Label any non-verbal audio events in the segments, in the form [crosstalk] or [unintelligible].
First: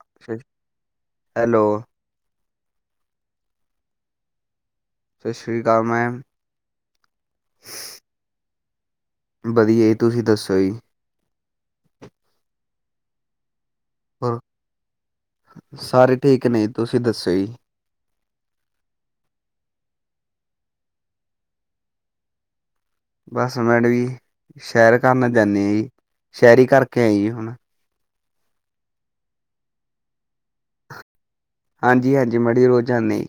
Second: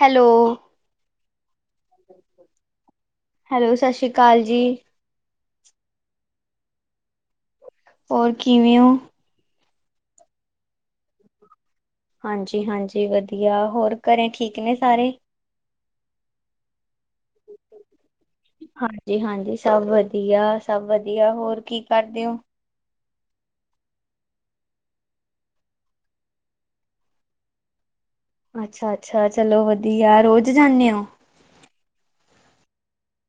Hello ਸਤਿ- hello hello ਸਤਿ ਸ਼੍ਰੀ ਅਕਾਲ ਜੀ। ਸਤਿ ਸ਼੍ਰੀ ਅਕਾਲ ਮੈਮ। ਹੋਰ ਕਿਵੇਂ ਓ? ਵਦੀਐ ਤੂਸੀ ਦੱਸੋ ਜੀ? ਹਾਂਜੀ, ਹਾਂਜੀ ਵਦੀਆ ਹੋਰ ਘਰੇ ਠੀਕ ਨੇ ਸਾਰੇ? ਸਾਰੇ ਠੀਕ ਨੇ, ਤੂਸੀ ਦੱਸੋ ਈ? ਹਾਂਜੀ, ਹਾਂਜੀ ਸਾਬ ਵਦੀਆ, ਸਾਬ ਵਦੀਆ ਹੋਰ ਕੀ ਕਾਰਦੇ ਓ? ਬਸ ਮੈਡਸ ਈ, ਸੈ਼ਹਰ ਕਾਮ ਜਾਂਨੇ ਆਂ ਈ ਸੈ਼ਹਰੀ ਕਾਰਕੇ ਆਈਏ ਹੁਣ ਅੱਛਾ, ਅੱਛਾ ਚਲੋ ਵਦੀਆ ਰੋਜ ਜਾਂਨੇ ਓ? ਹਾਂਜੀ, ਹਾਂਜੀ ਮਾੜੀ ਰੋਜ਼ ਜਾਂਦੇ।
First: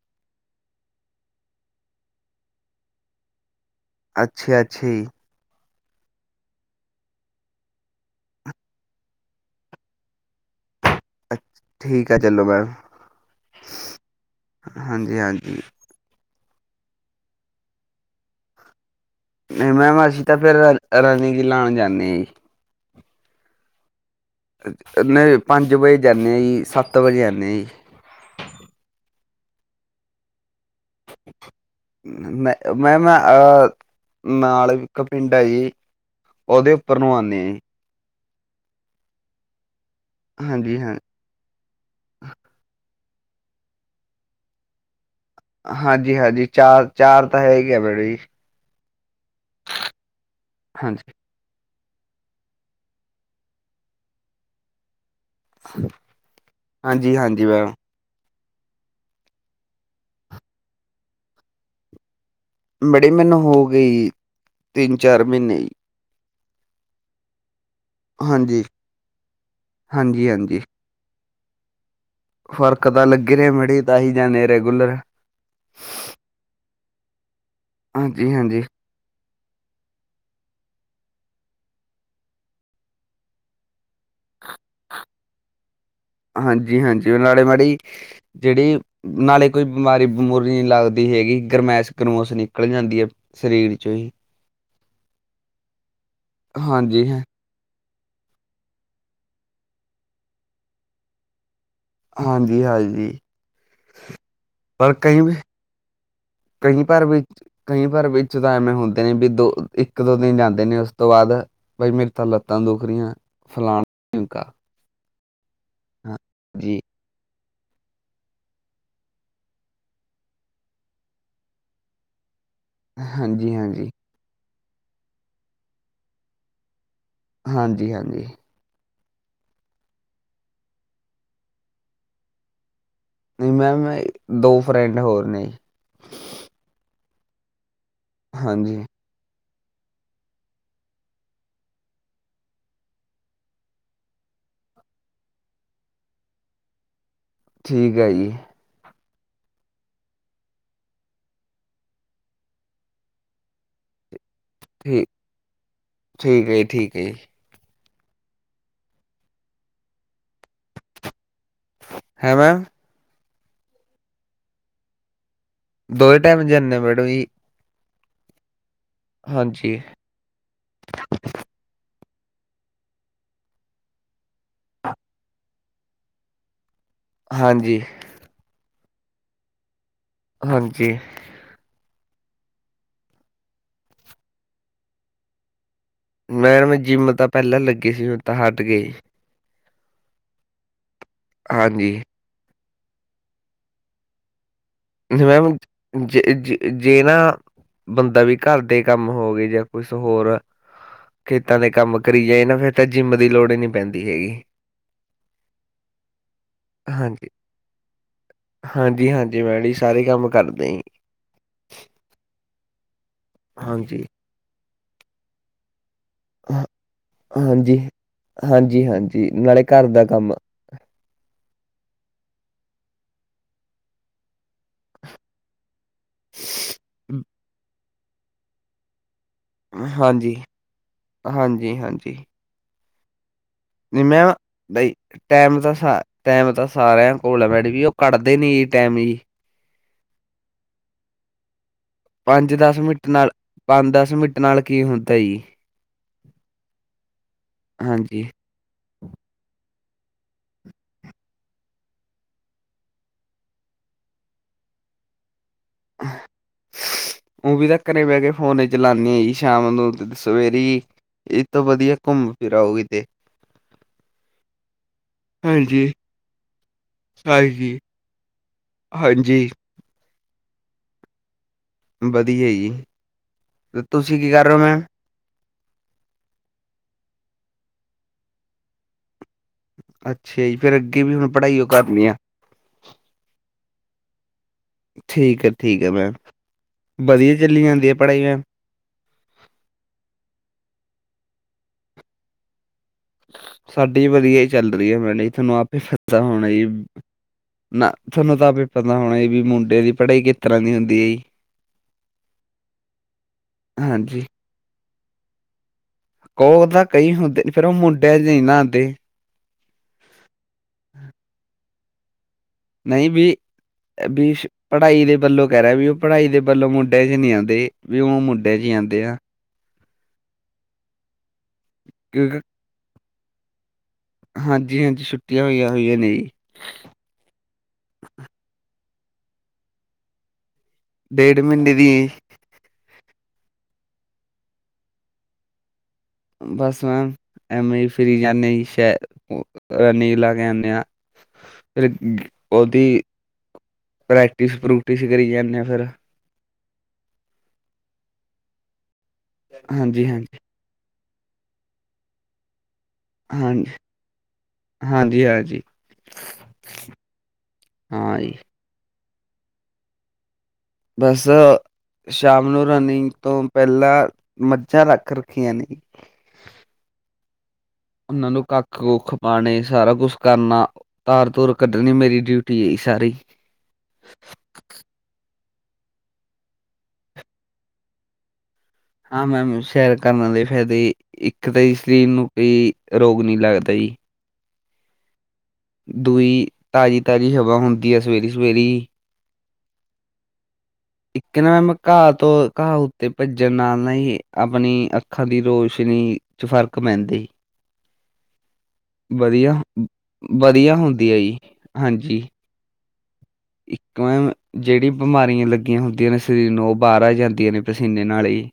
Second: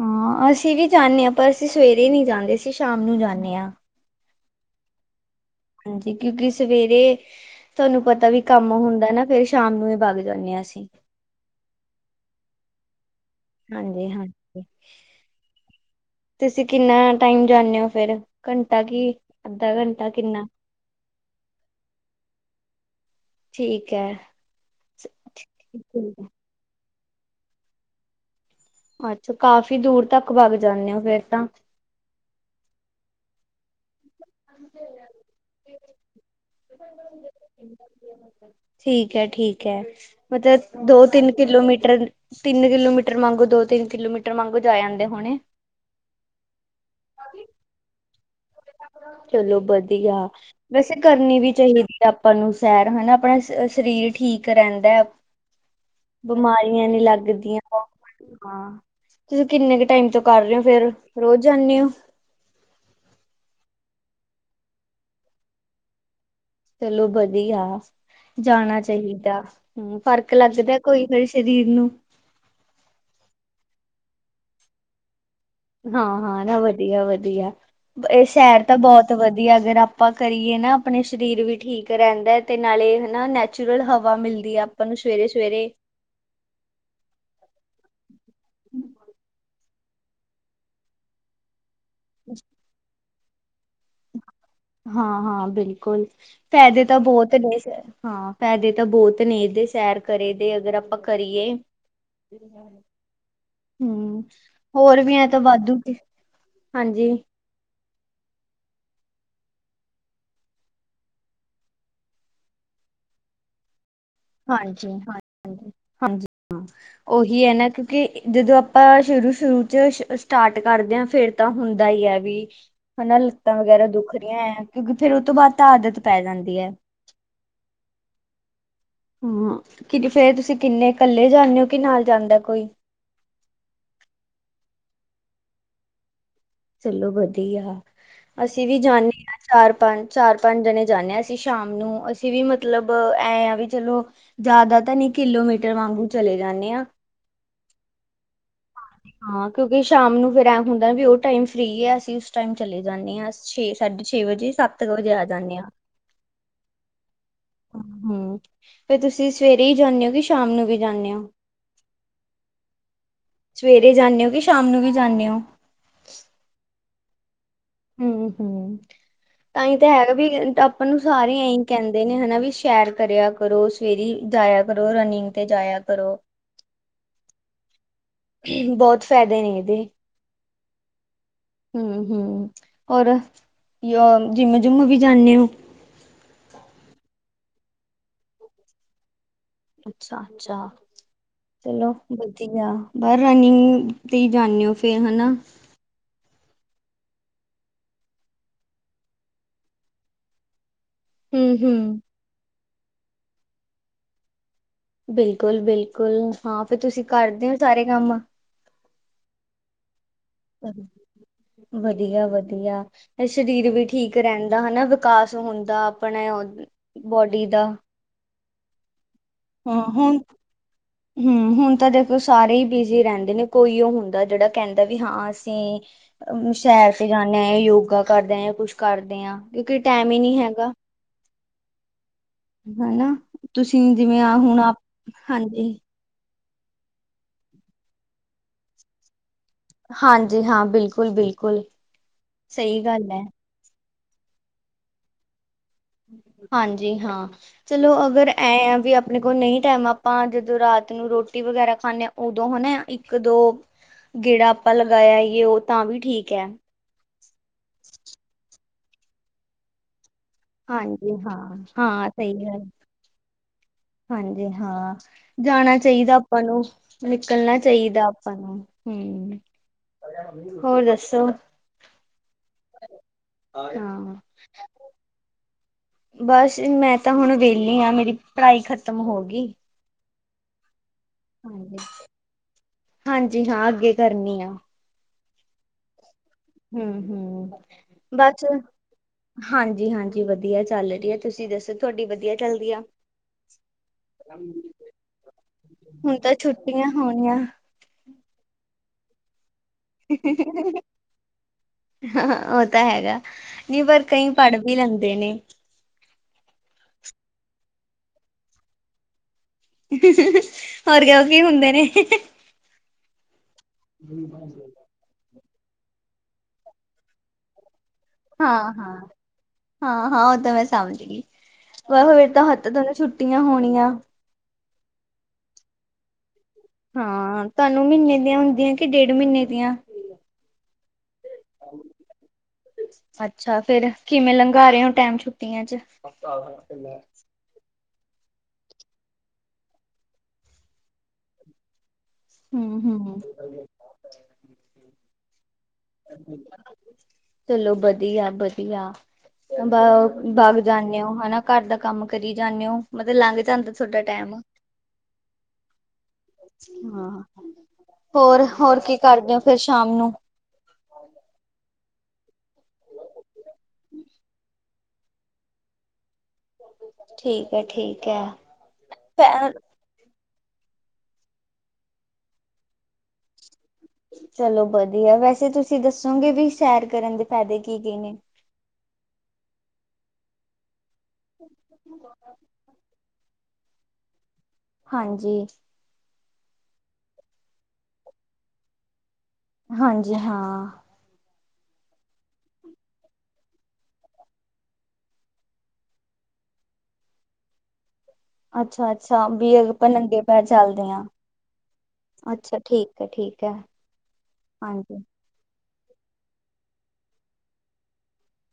ਹਾਂ, ਅਸੀ ਵੀ ਜਾਂਦੇ ਆ ਪਰ ਅਸੀ ਸਵੇਰੇ ਨੀ ਜਾਂਦੇ, ਅਸੀ ਸ਼ਾਮ ਨੂੰ ਜਾਂਦੇ ਆ। ਅੱਛਾ, ਅੱਛਾ। ਹਾਂਜੀ, ਕਿਉਂਕਿ ਸਵੇਰੇ ਤੁਹਾਨੂੰ ਪਤਾ ਵੀ ਕੰਮ ਹੁੰਦਾ ਨਾ ਫੇਰ ਸ਼ਾਮ ਨੂੰ ਈ ਬਗ ਜਾਂਦੇ ਆ ਅਸੀ। ਠੀਕ ਐ ਚਲੋ ਮੈਮ, ਹਾਂਜੀ-ਹਾਂਜੀ। ਹਾਂਜੀ-ਹਾਂਜੀ। ਤੁਸੀ ਕਿੰਨਾ ਟਾਈਮ ਜਾਂਦੇ ਓ ਫੇਰ, ਘੰਟਾ ਕੀ? ਨਹੀ ਅੱਧਾ ਮੈਮ ਘੰਟਾ ਅਸੀ ਤਾਂ ਕਿੰਨਾ? ਫੇਰ, ਰਨਿੰਗ ਈ ਲਾਉਣ ਜਾਂਦੇਆ ਈ ਠੀਕ ਐ। ਨਹੀ ਪੰਜ ਵਜੇ ਜਾਂਦੇ ਆ ਈ ਸੱਤ ਵਜੇ ਆਉਦੇ ਆ ਈ। ਅੱਛਾ ਕਾਫ਼ੀ ਦੂਰ ਤਾਕ ਬਾੱਗ ਜਾਨੇ ਓ ਫੇਰ ਤਾਂ। ਮੇ ਮੈਮ ਅ ਨਾਲ ਇਕ ਪਿੰਡ ਐ ਜੀ ਓਹਦੇ ਉਪਰ ਨੂੰ ਆਉਦੇ ਆ ਈ। ਠੀਕ, ਠੀਕ ਜੀ ਹਾਂਜੀ ਮਤਲਬ ਹਾਂ ਦੋ-ਤਿੰਨ ਕਿਲੋਮੀਟਰ। ਤਿੰਨ ਕਿਲੋਮੀਟਰ ਮਾਂਗੋ ਦੋ- ਤਿੰਨ ਕਿਲੋਮੀਟਰ ਮਾਂਗੋ ਜਾ ਆਂਉਦੇ ਹੋਣੇ? ਹਾਂਜੀ, ਹਾਂਜੀ ਚਾਰ, ਚਾਰ ਤਾਂ ਹੈ ਈ ਐ ਮੈਡਮ ਜੀ। ਚਲੋ ਵਧੀਆ, ਵੈਸੇ ਹਾਂਜੀ, ਕਰਨੀ ਵੀ ਚਾਹੀਦੀ। ਆਪਾਂ ਨੂੰ ਸੈਰ ਹਨਾ ਅਪਣਾ ਸਰੀਰ, ਸ਼ਰੀਰ ਠੀਕ ਰਹਿੰਦਾ ਐ ਬਿਮਾਰੀਆਂ ਨੀ ਹਾਂਜੀ-ਹਾਂਜੀ ਲੱਗਦੀਆਂ ਮੈਮ। ਓ। ਹਾਂ ਤੁਸੀ ਕਿੰਨੇ ਕ ਟਾਈਮ ਤੋਂ ਕਰ ਰਹੇ ਓ ਫੇਰ, ਰੋਜ ਜਾਂਦੇ ਓ? ਬੜੇ ਮੈਨੂੰ ਹੋ ਗਈ ਤਿੰਨ- ਚਾਰ ਮਹੀਨੇ ਚਲੋ ਵਧੀਆ, ਹਾਂਜੀ, ਜਾਣਾ ਚਾਹੀਦਾ, ਹਮ ਫ਼ਰਕ ਹਾਂਜੀ-ਹਾਂਜੀ। ਲੱਗਦਾ ਕੋਈ ਨਾ ਸਰੀਰ ਨੂੰ। ਫ਼ਰਕ ਤਾਂ ਲੱਗ ਰਹੇ ਮੜੇ ਤਾਂ ਹੀ ਜਾਂਦੇ ਰੈਗੂਲਰ। ਹਾਂ -ਹਾਂ ਨਾ ਵਧੀਆ -ਵਧੀਆ ਇਹ ਸ਼ਹਿਰ ਹਾਂਜੀ-ਹਾਂਜੀ, ਤਾਂ ਬਹੁਤ ਤੇ ਵਧੀਆ ਅਗਰ ਆਪਾਂ ਕਰੀਏ ਨਾ ਆਪਣੇ ਸਰੀਰ ਵੀ ਠੀਕ ਰਹਿੰਦਾ ਤੇ ਨਾਲੇ ਹਨਾ ਨੈਚ ਨੇਚੂਰਲ ਹਵਾ ਮਿਲਦੀ ਆ ਆਪਾਂ ਨੂੰ ਸਵੇਰੇ- ਸਵੇਰੇ। ਹਾਂਜੀ ਹਾਂਜੀ ਉਹ ਨਾਲੇ ਮਾੜੀ ਜਿਹੜੀ ਨਾਲੇ ਕੋਈ ਬਿਮਾਰੀ ਬਮੂਰੀ ਨਹੀਂ ਲੱਗਦੀ ਹੈਗੀ ਗਰਮਾਇਸ਼ ਗਰਮੋਸ ਨਿਕਲ ਜਾਂਦੀ ਹੈ ਸਰੀਰ 'ਚੋਂ ਹੀ ਹਾਂ- ਹਾਂ ਬਿਲਕੁਲ ਫਾਇਦੇ ਤਾਂ ਹਾਂਜੀ, ਬਹੁਤ ਨੇ ਸਰ। ਹਾਂ ਫਾਇਦੇ ਤਾਂ ਬਹੁਤ ਨੇ ਇਹਦੇ ਸੈਰ ਕਰੇ ਦੇ ਅਗਰ ਆਪਾਂ ਕਰੀਏ। ਹਾਂਜੀ-ਹਾਂਜੀ। ਹਮ ਪਰ ਹੋਰ ਵੀ ਐ ਕਈ ਤਾਂ ਵਾਧੂ ਕਈ ਪਰ ਹਾਂਜੀ ਵਿੱਚ ਕਈ ਵਾਰ ਵਿੱਚ ਤਾਂ ਐਵੇਂ ਹੁੰਦੇ ਨੇ ਵੀ ਦੋ ਇੱਕ ਦੋ ਦਿਨ ਜਾਂਦੇ ਨੇ ਉਸ ਤੋਂ ਬਾਅਦ ਬਾਈ ਮੇਰੇ ਤਾਂ ਲੱਤਾਂ ਦੁਖ ਰਹੀਆਂ ਫਲਾਣਾ ਢਿਮਕਾ ਹਾਂਜੀ ਹਾਂਜੀ ਹਾਂਜੀ ਹਾਂ। ਓਹੀ ਏ ਨਾ ਕਿਉਂਕਿ ਜਦੋ ਆਪਾਂ ਸ਼ੁਰੂ -ਸ਼ੁਰੂ ਚ ਸਟਾਰਟ ਕਰਦੇ ਆਂ ਫੇਰ ਤਾਂ ਹੁੰਦਾ ਈ ਐਵੀ ਹਨਾ ਹਾਂਜੀ ਲੱਤਾਂ ਵਗੈਰਾ ਹਾਂਜੀ ਦੁਖ ਰਹੀਆਂ ਐਂ ਕਿਉਂਕਿ ਫੇਰ ਓਹਦੇ ਤੋਂ ਬਾਅਦ ਤਾਂ ਆਦਤ ਪੈ ਜਾਂਦੀ ਐ। ਹਾਂਜੀ, ਹਾਂਜੀ। ਹਮ ਕਿ ਫਿਰ ਤੁਸੀਂ ਕਿੰਨੇ ਇਕੱਲੇ ਜਾਂਦੇ ਹੋ ਕਿ ਨਾਲ ਜਾਂਦਾ ਕੋਈ ਨਹੀਂ ਮੈਮ ਦੋ ਫਰੈਂਡ ਹੋਰ ਨੇ। ਚਲੋ ਵਧੀਆ, ਅਸੀਂ ਵੀ ਹਾਂਜੀ ਜਾਂਦੇ ਹਾਂ ਚਾਰ- ਪੰਜ, ਚਾਰ -ਪੰਜ ਜਣੇ ਜਾਂਦੇ ਹਾਂ ਅਸੀਂ ਸ਼ਾਮ ਨੂੰ ਅਸੀਂ ਵੀ ਮਤਲਬ ਐਂ ਆ ਵੀ ਚਲੋ। ਜ਼ਿਆਦਾ ਤਾਂ ਨਹੀ, ਕਿਲੋਮੀਟਰ ਵਾਂਗੂੰ ਚਲੇ ਜਾਂਦੇ ਆਂ। ਠੀਕ ਹੈ ਜੀ। ਹਾਂ ਕਿਉਂਕਿ ਸ਼ਾਮ ਨੂੰ ਫਿਰ ਐਂ ਹੁੰਦਾ ਵੀ ਉਹ ਟਾਈਮ ਫ੍ਰੀ ਹੈ ਅਸੀਂ ਉਸ ਟਾਈਮ ਚਲੇ ਜਾਂਦੇ ਆ। ਛੇ ਸਾਢੇ ਛੇ ਵਜੇ ਸੱਤ ਕੁ ਠੀਕ ਵਜੇ ਆ ਜਾਂਦੇ ਹਾਂ। ਠੀਕ ਹੈ ਜੀ ਠੀਕ ਹੈ ਜੀ ਹਮ ਫਿਰ ਤੁਸੀਂ ਸਵੇਰੇ ਹੀ ਜਾਂਦੇ ਹੋ ਕਿ ਸ਼ਾਮ ਨੂੰ ਵੀ ਜਾਂਦੇ ਹੋ? ਹੈਂ ਮੈਮ ਸਵੇਰੇ ਜਾਂਣੇ ਹੋ ਕਿ ਸ਼ਾਮ ਨੂੰ ਵੀ ਜਾਂਣੇ ਹੋ। ਦੋਵੇ ਟਾਈਮ ਜਾਂਦੇ ਮੈਡਮ ਜੀ। ਹੂੰ -ਹੂੰ ਤਾਂ ਹੀ ਹਾਂਜੀ ਹੈਗਾ ਵੀ ਮੈਨੂੰ ਸਾਰੇ ਇਹੀ ਕਹਿੰਦੇ ਨੇ ਹਨਾ ਵੀ ਸੈਰ ਕਰਿਆ ਕਰੋ ਸਵੇਰੇ ਈ ਜਾਇਆ ਕਰੋ ਰਨਿੰਗ ਤੇ ਜਾਇਆ ਕਰੋ। ਹਾਂਜੀ ਇਹ ਵੀ ਬਹੁਤ ਫਾਇਦੇ ਨੇ ਇਹਦੇ ਹਾਂਜੀ ਹੂੰ -ਹੂੰ ਹੋਰ ਜਿੰਮ ਜੁੰਮ ਵੀ ਜਾਂਦੇ ਓ। ਮੈਮ ਜਿੰਮ ਤਾਂ ਪਹਿਲਾਂ ਲੱਗੇ ਸੀ ਹੁਣ ਤਾਂ ਹਟ ਗਏ। ਅੱਛਾ -ਅੱਛਾ ਚਲੋ ਹਾਂਜੀ ਵਧੀਆ। ਪਰ ਰਨਿੰਗ ਤੇ ਹੀ ਜਾਂਣੇ ਓ। ਅੱਛਾ ਮੈਮ ਜੇ- ਜੇ- ਜੇ ਨਾ। ਬੰਦਾ ਵੀ ਘਰ ਦੇ ਕੰਮ ਹੋ ਗਏ ਜਾਂ ਕੁਛ ਹੋਰ ਹੂੰ ਖੇਤਾਂ ਦੇ ਕੰਮ ਹੂੰ ਕਰੀ ਜਾਏ ਨਾ ਫੇਰ ਤਾਂ ਜਿੰਮ ਦੀ ਲੋੜ ਹੀ ਨਹੀਂ ਪੈਂਦੀ ਹੈਗੀ। ਬਿਲਕੁਲ- ਬਿਲਕੁਲ ਹਾਂ ਫਿਰ ਤੁਸੀਂ ਕਰਦੇ ਹੋ ਸਾਰੇ ਕੰਮ ਹਾਂਜੀ- ਹਾਂਜੀ ਮੈਡ ਜੀ ਸਾਰੇ ਕੰਮ ਕਰਦੇ ਜੀ ਵਧੀਆ -ਵਧੀਆ ਤੇ ਸਰੀਰ ਵੀ ਹਾਂਜੀ। ਠੀਕ ਰਹਿੰਦਾ ਹਨਾ। ਕਾਸ ਹੁੰਦਾ ਆਪਣੇ ਹਾਂ ੳਹ ਬੋਡੀ ਦਾ ਹਾਂਜੀ, ਹਾਂਜੀ-ਹਾਂਜੀ ਨਾਲੇ ਹੂੰ ਘਰ ਦਾ ਹੁਣ ਕੰਮ ਹੂੰ ਹੁਣ ਤਾਂ ਦੇਖੋ ਸਾਰੇ ਹੀ ਬਿਜੀ ਰਹਿੰਦੇ ਨੇ ਕੋਈ ਉਹ ਹੁੰਦਾ ਜਿਹੜਾ ਕਹਿੰਦਾ ਵੀ ਹਾਂ ਅਸੀਂ ਹੂੰ ਸ਼ਹਿਰ ਤੇ ਜਾਨੇ ਹਾਂ ਯੋਗਾ ਕਰਦੇ ਆਂ ਜਾਂ ਕੁਛ ਕਰਦੇ ਆਂ। ਹਾਂਜੀ- ਹਾਂਜੀ-ਹਾਂਜੀ ਹਨਾ। ਤੁਸੀਂ ਨੀ ਜਿਵੇਂ ਮੈਂ ਵਾਂ ਆ ਹੁਣ ਆਪ ਬਈ ਟਾਈਮ ਹਾਂਜੀ ਦਾ ਸਾ ਟਾਈਮ ਤਾਂ ਸਾਰਿਆਂ ਕੋਲ ਹੈ ਮੈਡਮ ਜੀ ਉਹ ਕੱਢਦੇ ਨੀ ਟਾਈਮ ਜੀ। ਹਾਂਜੀ ਹਾਂ ਬਿਲਕੁਲ-ਬਿਲਕੁਲ ਪੰਜ ਦਸ ਮਿੰਟ ਨਾਲ ਪੰਜ ਦਸ ਮਿੰਟ ਨਾਲ ਕੀ ਹੁੰਦਾ ਈ। ਹਾਂਜੀ ਹਾਂ ਚਲੋ ਹਾਂਜੀ। ਅਗਰ ਐ ਆ ਵੀ ਅ ਆਪਣੇ ਕੋਲ ਨਹੀਂ ਟਾਈਮ ਆਪਾਂ ਜਦੋਂ ਰਾਤ ਨੂੰ ਰੋਟੀ ਵਗੈਰਾ ਖਾਨੇ ਹਾਂ ਉਦੋਂ ਹੋਣੇ ਆਂ ਇੱਕ ਦੋ ਗੇੜਾ ਆਪਾਂ ਲਗਾ ਆਈਏ ਉਹ ਤਾਂ ਵੀ ਠੀਕ ਹੈ। [inaudible] ਉਹ ਵੀ ਤਾਂ ਘਰੇ ਬਹਿ ਕੇ ਫੋਨ ਚਲਾਂਨੇ ਆਂ ਜੀ ਸ਼ਾਮ ਨੂੰ ਤ ਦਸ ਸਵੇਰੇ ਈ ਹਾਂਜੀ ਹਾਂ ਇਹਤੋਂ ਵਧੀਆ ਹਾਂ ਘੁੰਮ ਸਹੀ ਫਿਰ ਗੱਲ ਆਓ ਕਿਤੇ ਹਾਂਜੀ ਹਾਂ ਜਾਣਾ ਹਾਂਜੀ ਚਾਹੀਦਾ ਆਪਾਂ ਨੂੰ ਨਿਕਲਣਾ ਹਾਂਜੀ ਚਾਹੀਦਾ ਆਪਾਂ ਨੂੰ ਹਮ ਹਾਂਜੀ ਹੋਰ ਦੱਸੋ। ਵਧੀਆ ਜੀ ਤੇ ਹਾਂ ਤੁਸੀਂ ਕੀ ਕਰ ਰਹੇ ਹੋ ਮੈਮ ਬਸ ਮੈਂ ਤਾਂ ਹੁਣ ਵਿਹਲੀ ਆਂ ਮੇਰੀ ਪੜ੍ਹਾਈ ਖਤਮ ਹੋ ਗਈ। ਅੱਛਾ ਫੇਰ ਅੱਗੇ ਵੀ ਮੈਂ ਪੜ੍ਹਾਈ ਓ ਹਾਂਜੀ ਕਰਨੀ ਆ। ਹਾਂਜੀ ਹਾਂ ਅੱਗੇ ਕਰਨੀ ਆ ਠੀਕ ਹੈ -ਠੀਕ ਹੈ ਮੈਮ ਹੂੰ ਵਧੀਆ ਹੂੰ ਚੱਲੀ ਜਾਂਦੀ ਹੈ ਪੜ੍ਹਾਈ ਮੈਮ ਬਸ। ਹਾਂਜੀ-ਹਾਂਜੀ ਵਧੀਆ ਚੱਲ ਰਹੀ ਹੈ ਤੁਸੀਂ ਦੱਸੋ ਤੁਹਾਡੀ ਵਧੀਆ ਚੱਲਦੀ ਆ। ਸਾਡੀ ਵਧੀਆ ਹੀ ਚੱਲ ਰਹੀ ਹੈ ਮੈਮ ਜੀ ਤੁਹਾਨੂੰ ਆਪੇ ਹੁਣ ਪਤਾ ਤਾਂ ਹੋਣਾ ਈ। ਛੁੱਟੀਆਂ ਹੋਣੀਆਂ ਨਾ ਤੁਹਾਨੂੰ ਤਾਂ ਆਪੇ ਹੀ ਪਤਾ ਹੋਣਾ ਈ ਵੀ ਮੁੰਡੇ ਦੀ ਪੜ੍ਹਾਈ [inaudible] ਕਿਸ ਤਰ੍ਹਾਂ ਦੀ ਹੁੰਦੀ ਹੈ ਜੀ ਹਾਂ ਉਹ ਤਾਂ ਹੈਗਾ ਨਹੀਂ ਪਰ ਹਾਂਜੀ ਕਈ ਪੜ ਵੀ ਲੈਂਦੇ ਨੇ। ਉਹ ਤੇ ਕਈ ਹੁੰਦੇ ਨੇ ਫਿਰ ਉਹ ਮੁੰਡਿਆਂ 'ਚ ਨਹੀਂ ਆਂਦੇ। [inaudible] ਹੋਰ ਕਿਉ ਕੀ ਹੁੰਦੇ ਨੇ। ਨਹੀਂ ਵੀ, ਬੀਸ਼ ਪੜ੍ਹਾਈ ਦੇ ਵੱਲੋਂ ਕਹਿ ਰਿਹਾ ਵੀ ਉਹ ਪੜ੍ਹਾਈ ਦੇ ਵੱਲੋਂ ਮੁੰਡੇ ਜਿਹੇ ਨਹੀਂ ਆਉਂਦੇ। ਵੀ ਉਹ ਮੁੰਡਿਆਂ 'ਚ ਹੀ ਹਾਂ-ਹਾਂ, ਆਉਂਦੇ ਆ ਹਾਂ-ਹਾਂ ਉਹ ਤਾਂ ਮੈਂ ਸਮਝ ਗਈ। ਬਸ ਫਿਰ ਕਿਉਂਕਿ ਤਾਂ ਤੇ ਦੋਨੋਂ ਛੁੱਟੀਆਂ ਹੋਣੀਆਂ। ਹਾਂਜੀ-ਹਾਂਜੀ ਛੁੱਟੀਆਂ ਹੋਈਆਂ-ਹੋਈਆਂ ਨੇ ਜੀ। ਹਾਂ ਤੁਹਾਨੂੰ ਮਹੀਨੇ ਦੀਆਂ ਹੁੰਦੀਆਂ ਕਿ ਡੇਢ ਮਹੀਨੇ ਦੀਆਂ? ਡੇਢ ਮਹੀਨੇ ਦੀ ਅੱਛਾ ਫਿਰ ਕਿਵੇਂ ਲੰਘਾ ਰਹੇ ਹੋ ਟਾਈਮ ਛੁੱਟੀਆਂ ਚ? ਬਸ ਮੈਮ, ਐਵੇਂ ਹੀ ਫਿਰੀ ਜਾਂਦੇ ਜੀ ਸ਼ਹਿਰ, ਉਹ ਨੀਲ ਲਾ ਕੇ ਆਨੇ ਆਂ। ਫਿਰ ਉਹਦੀ, ਹੂੰ-ਹੂੰ ਪ੍ਰੈਕਟਿਸ ਪ੍ਰੂਕਟਿਸ ਹੀ ਕਰੀ ਜਾਂਦੇ ਆ ਫਿਰ। ਚਲੋ ਵਧੀਆ-ਵਧੀਆ, ਬਾ ਹਾਂਜੀ-ਹਾਂਜੀ ਬਾਗ ਜਾਂਦੇ ਹੋ ਹਨਾ ਘਰ ਦਾ ਕੰਮ ਕਰੀ ਜਾਂਦੇ ਹੋ। ਮਤਲਬ ਲੰਘ ਹਾਂਜੀ ਜਾਂਦਾ ਤੁਹਾਡਾ ਟਾਈਮ। ਹਾਂਜੀ-ਹਾਂਜੀ। ਹਾਂ, ਹਾਂ ਜੀ ਹੋਰ-ਹੋਰ ਕੀ ਕਰਦੇ ਹੋ ਫਿਰ ਸ਼ਾਮ ਨੂੰ? ਬਸ, ਸ਼ਾਮ ਨੂੰ ਰਨਿੰਗ ਤੋਂ ਪਹਿਲਾਂ, ਮ [unintelligible] ਰੱਖ ਰੱਖੀਆਂ ਨੇ। ਠੀਕ ਹੈ ਠੀਕ। ਉਹਨਾਂ ਨੂੰ ਕੱਖ-ਕੁੱਖ ਹੈ ਪਾਉਣੇ। ਸਾਰਾ ਕੁਛ ਕਰਨਾ, ਧਾਰ-ਧੂਰ ਕੱਢਣੀ ਮੇਰੀ ਡਿਊਟੀ ਐ ਜੀ ਸਾਰੀ। ਚਲੋ ਵਧੀਆ। ਵੈਸੇ ਤੁਸੀਂ ਦੱਸੋਗੇ ਵੀ ਸੈਰ ਕਰਨ ਦੇ ਫਾਇਦੇ ਕੀ-ਕੀ ਨੇ? ਹਾਂ ਮੈਮ ਸੈਰ ਕਰਨ ਦੇ ਫਾਇਦੇ, ਇੱਕ ਤਾਂ ਜੀ ਸਰੀਰ ਨੂੰ ਕੋਈ ਰੋਗ ਨਹੀਂ ਲੱਗਦਾ ਜੀ। ਹਾਂਜੀ। ਦੂਈ ਤਾਜ਼ੀ ਤਾਜ਼ੀ ਹਵਾ ਹੁੰਦੀ ਹੈ, ਸਵੇਰੇ ਸਵੇਰੇ ਜੀ। ਹਾਂਜੀ ਹਾਂ। ਇੱਕ ਨਾ ਮੈਂ ਘਾਹ ਤੋਂ ਘਾਹ ਉੱਤੇ ਭੱਜਣ ਨਾਲ ਨਾ ਜੀ ਆਪਣੀ ਅੱਖਾਂ ਦੀ ਰੋਸ਼ਨੀ ਚ ਫ਼ਰਕ ਪੈਂਦੀ। ਅੱਛਾ ਅੱਛਾ ਵੀ ਵਧੀਆ ਆਪਾਂ ਨੰਗੇ ਪੈਰ ਵਧੀਆ ਚੱਲਦੇ ਹਾਂ ਹੁੰਦੀ ਹੈ ਜੀ, ਹਾਂਜੀ। ਅੱਛਾ ਠੀਕ ਹੈ ਠੀਕ ਹੈ। ਇੱਕ ਮੈਂ ਜਿਹੜੀ ਹਾਂਜੀ ਬਿਮਾ ਲੱਗੀਆਂ ਹੁੰਦੀਆਂ ਨੇ ਸਰੀਰ ਨੂੰ ਉਹ ਬਾਹਰ ਆ ਜਾਂਦੀਆਂ ਨੇ ਪਸੀਨੇ ਨਾਲ ਜੀ।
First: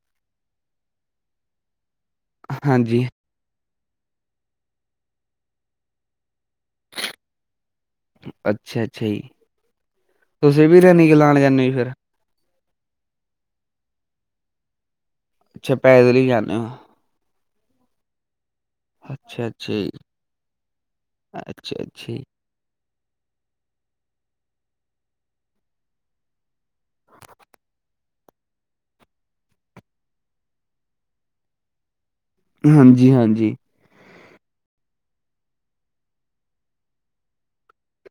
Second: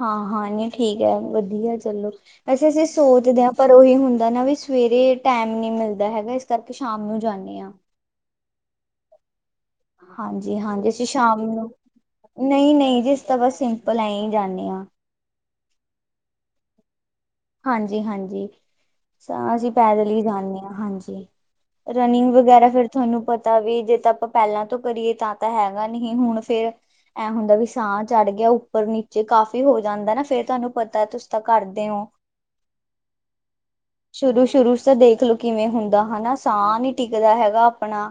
ਹਾਂ ਹਾਂ ਨਹੀਂ ਠੀਕ ਹੈ, ਵਧੀਆ ਚਲੋ। ਵੈਸੇ ਅਸੀਂ ਹਾਂਜੀ ਸੋਚਦੇ ਹਾਂ। ਪਰ ਉਹੀ ਹੁੰਦਾ ਨਾ ਵੀ ਸਵੇਰੇ ਟਾਈਮ ਨਹੀਂ ਮਿਲਦਾ ਹੈਗਾ ਇਸ ਕਰਕੇ ਸ਼ਾਮ ਨੂੰ ਜਾਂਦੇ ਹਾਂ। ਅੱਛਾ ਅੱਛਾ ਜੀ। ਤੁਸੀਂ ਵੀ ਰਨਿੰਗ ਲਾਉਣ ਜਾਂਦੇ ਫਿਰ? ਨਹੀਂ ਨਹੀਂ ਜੀ ਅਸੀਂ ਤਾਂ ਬਸ ਸਿੰਪਲ ਐਂ ਹੀ ਜਾਂਦੇ ਹਾਂ। ਅੱਛਾ ਪੈਦਲ ਹੀ ਜਾਂਦੇ ਹੋ। ਹਾਂਜੀ ਹਾਂਜੀ। ਅੱਛਾ ਤਾਂ ਅਸੀਂ ਅੱਛਾ ਜੀ ਪੈਦਲ ਹੀ ਜਾਂਦੇ ਹਾਂ ਹਾਂਜੀ। ਅੱਛਾ ਅੱਛਾ ਜੀ ਰਨਿੰਗ ਵਗੈਰਾ ਫਿਰ ਤੁਹਾਨੂੰ ਪਤਾ ਵੀ ਜੇ ਤਾਂ ਆਪਾਂ ਪਹਿਲਾਂ ਤੋਂ ਕਰੀਏ ਤਾਂ-ਤਾਂ ਹੈਗਾ ਨਹੀਂ ਹੁਣ ਫਿਰ ਐਂ ਹੁੰਦਾ ਵੀ ਸਾਹ ਚੜ੍ਹ ਗਿਆ। ਉੱਪਰ ਨੀਚੇ ਕਾਫ਼ੀ ਹੋ ਜਾਂਦਾ ਨਾ ਫਿਰ ਤੁਹਾਨੂੰ ਪਤਾ ਤੁਸੀਂ ਤਾਂ ਕਰਦੇ ਹੋ। ਹਾਂਜੀ-ਹਾਂਜੀ। ਸ਼ੁਰੂ ਸ਼ੁਰੂ ਤਾਂ ਦੇਖ ਲਓ ਕਿਵੇਂ ਹੁੰਦਾ ਹਨਾ। ਸਾਹ ਨਹੀਂ ਟਿਕਦਾ ਹੈਗਾ ਆਪਣਾ।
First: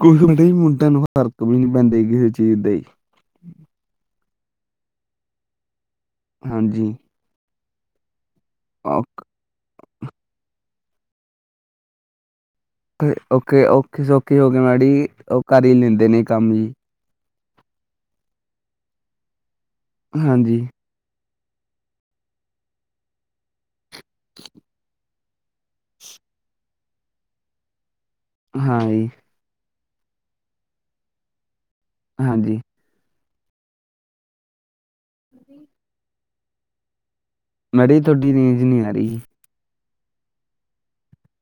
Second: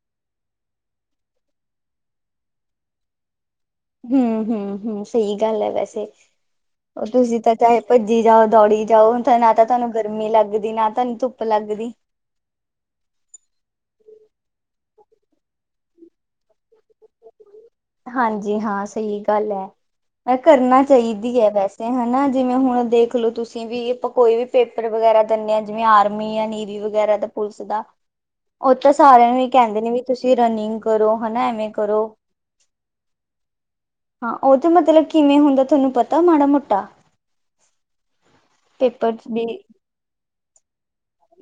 ਕੁਛ ਹੁੰਦਾ ਜੀ ਮੁੰਡਿਆਂ ਨੂੰ ਫਰਕ ਵੀ ਨਹੀਂ ਪੈਂਦਾ ਕਿਸੇ ਚੀਜ਼ ਦਾ ਜੀ। ਹੂੰ ਹੂੰ ਹੂੰ ਸਹੀ ਗੱਲ ਹੈ ਵੈਸੇ। ਹਾਂਜੀ। ਉਹ ਤੁਸੀਂ ਤਾਂ ਚਾਹੇ ਭੱਜੀ ਜਾਓ ਦੌੜੀ ਜਾਓ ਤਾਂ ਨਾ ਤਾਂ ਤੁਹਾਨੂੰ ਗਰਮੀ ਲੱਗਦੀ ਨਾ ਤੁਹਾਨੂੰ ਧੁੱਪ ਲੱਗਦੀ। ਔਖੇ ਔਖੇ ਸੌਖੀ ਹੋ ਕੇ ਮਾੜੀ ਉਹ ਕਰ ਹੀ ਲੈਂਦੇ ਨੇ ਕੰਮ ਜੀ। ਹਾਂਜੀ ਹਾਂ ਸਹੀ ਗੱਲ ਹੈ। ਮੈਂ ਹਾਂਜੀ ਕਰਨਾ ਚਾਹੀਦੀ ਹੈ ਵੈਸੇ ਹਨਾ ਜਿਵੇਂ ਹੁਣ ਦੇਖ ਲਉ ਤੁਸੀਂ ਵੀ ਕੋਈ ਵੀ ਪੇਪਰ ਵਗੈਰਾ ਦਿੰਦੇ ਆ। ਜਿਵੇਂ ਆਰਮੀ ਆ, ਨੇਵੀ ਵਗੈਰਾ ਦਾ, ਪੁਲਿਸ ਦਾ। ਉਹ ਹਾਂ ਤਾਂ ਜੀ ਸਾਰਿਆਂ ਨੂੰ ਹੀ ਕਹਿੰਦੇ ਨੇ ਵੀ ਤੁਸੀਂ ਰਨਿੰਗ ਕਰੋ ਹਨਾ ਐਵੇਂ ਕਰੋ। ਹਾਂਜੀ ਹਾਂ ਉਹ ਤੇ ਮਤਲਬ ਕਿਵੇਂ ਹੁੰਦਾ ਤੁਹਾਨੂੰ ਪਤਾ ਮਾੜਾ ਮੋਟਾ। ਮੈੜ ਤੁਹਾਡੀ ਰੇਂਜ ਨਹੀਂ ਆ ਪੇਪਰ ਰਹੀ। ਵੀ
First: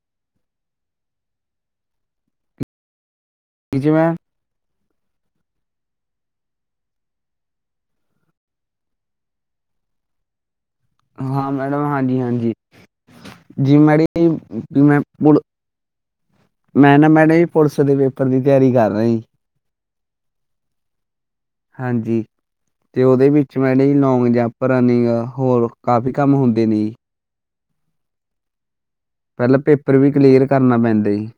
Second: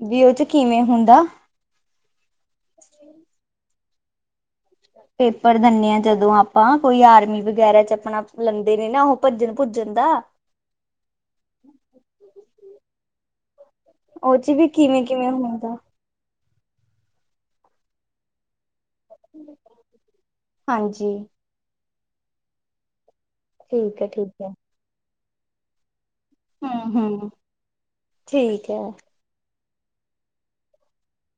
ਵੀ ਉਹ ਚ ਕਿਵੇਂ ਹੁੰਦਾ। ਕਿ ਜ ਮੈ ਪੇਪਰ ਦਿੰਦੇ ਹ ਜਦੋਂ ਆਪਾਂ ਕੋਈ ਆਰਮੀ ਵਗੈਰਾ ਚ ਆਪਣਾ ਲੈਂਦੇ ਨੇ ਨਾ ਉਹ ਭੱਜਣ ਭੁੱਜਣ ਦਾ ਹਾਂ ਮੈਡਮ ਹਾਂਜੀ ਹਾਂਜੀ। ਜੀਮਾੜ ਉਹ ਚ ਵੀ ਕਿਵੇਂ ਕਿਵੇਂ ਮਪ ਹੁੰਦਾ ਮੈਂ ਨਾ ਮੈਡ ਵੀ ਪੁਲਿਸ ਦੇ ਪੇਪਰ ਦੀ ਤਿਆਰੀ ਕਰ ਰਿਹਾ ਸੀ। ਹਾਂਜੀ ਹਾਂਜੀ ਤੇ ਉਹਦੇ ਵਿੱਚ ਮੈਂ ਜ ਠੀਕ ਹੈ ਲੋਂਗ ਠੀਕ ਹੈ ਜਾਂਪ ਰਨਿੰਗ ਹੋਰ ਕਾਫੀ ਕੰਮ ਹੁੰਦਾ ਹਮ ਹਮ ਠੀਕ ਹੈ। ਪਹਿਲਾਂ ਪੇਪਰ ਵੀ ਕਲੀਅਰ ਕਰਨਾ ਪੈਂਦਾ ਸੀ।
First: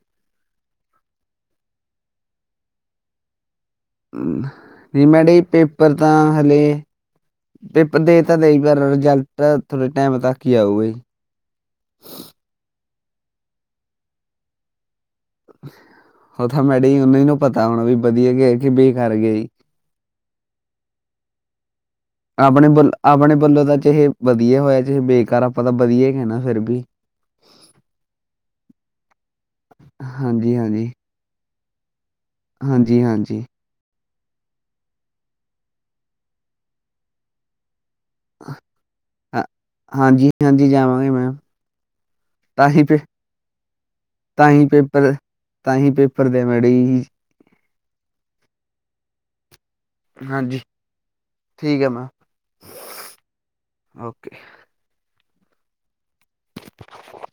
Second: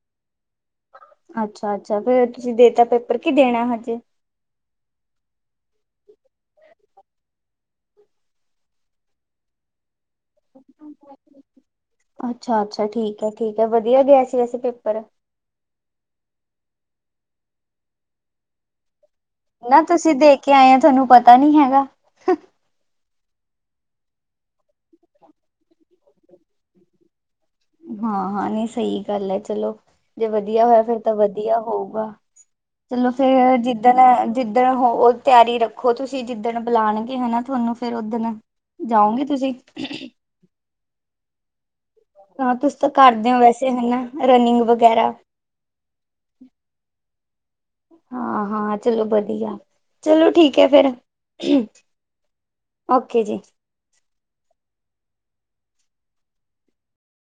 ਅੱਛਾ ਅੱਛਾ ਫੇਰ ਤੁਸੀਂ ਦੇਤਾ ਪੇਪਰ ਕੀ ਦੇਣਾ ਹਜੇ। ਨਹੀਂ ਮੈਡੀੇ ਪੇਪਰ ਤਾਂ ਹਲੇੇ ਪੇਪਰ ਦੇ ਤਾਂ ਦੇਈ ਪਰ ਰਿਜਲਟ ਥੋੜੇ ਟਾਈਮ ਤੱਕ ਹੀ ਆਊਗਾ। ਅੱਛਾ ਅੱਛਾ ਠੀਕ ਹੈ ਠੀਕ ਹੈ ਵਧਆ ਗਿਆ ਸੀ ਵੈਸੇ ਪੇਪਰ ਉਹ ਤਾਂ ਮੈਡੀੇ ਉਹਨਾ ਹੀ ਨੂੰ ਪਤਾ ਹੋਣਾ ਵੀ ਵਧੀਆ ਗਿਆ ਕਿ ਬੇ ਕਰ ਗਿਆ ਸੀ। ਨਾ ਤੁਸੀਂ ਦੇਖ ਕੇ ਆਏ ਹੋ ਤੁਹਾਨੂੰ ਪਤਾ ਨੀ ਹੈਗਾ। ਆਪਣੇ ਵੱਲ ਆਪਣੇ ਵੱਲੋਂ ਤਾਂ ਚਾਹੇ ਵਧੀਆ ਹੋਇਆ ਚੇ ਬੇਕਾਰ ਆਪਾਂ ਤਾਂ ਵਧੀਆ ਕ ਨਾ ਫਿਰ ਵੀ ਹਾਂ ਹਾਂ ਨਹੀਂ ਸਹੀ ਗੱਲ ਹੈ ਚਲੋ ਜੇ ਹਾਂਜੀ, ਵਧੀਆ ਹੋਇਆ ਹਾਂਜੀ, ਫੇਿਰ ਤਾਂ ਵਧੀਆ ਹੋਊਗਾ। ਹਾਂਜੀ, ਚਲੋ ਹਾਂਜੀ। ਫੇਰ ਜਿ ਜਿੱਦਣ ਜਿੱਦਣ ਹੋ ਤਿਆਰੀ ਰੱਖੋ ਤੁਸੀਂ ਜਿੱਦਣ ਬੁਲਾਉਣਗੇ ਹਨਾ ਤੁਹਾਨੂੰ ਫੇਰ ਦਣ ਜਾਓਗੇ ਹਾਂ, ਤੁਸੀਂ ਹਾਂਜੀ ਜਾਵਾਂਗੇ ਮੈਂ ਹਾਂ ਤੁਸੀ ਤਾਂ ਕਰਦੇ ਹੋ ਵੈਸੇ ਹਨਾ ਤਾਂ ਰਨਿੰਗ ਹੀ ਵਗੈਰਾ। ਪੇਪਰ ਤਾਂ ਹੀ ਪੇਪਰ ਦੇ ਮੈ ਡੇ ਹੀ। ਹਾਂ ਹਾਂ ਚਲੋ ਵਧੀਆ। ਚਲੋ ਹਾਂਜੀ। ਠੀਕ ਹੈ ਫਿਰ ਠੀਕ ਹੈ ਮੈਮ ਓਕੇ ਜੀ। ਓਕੇ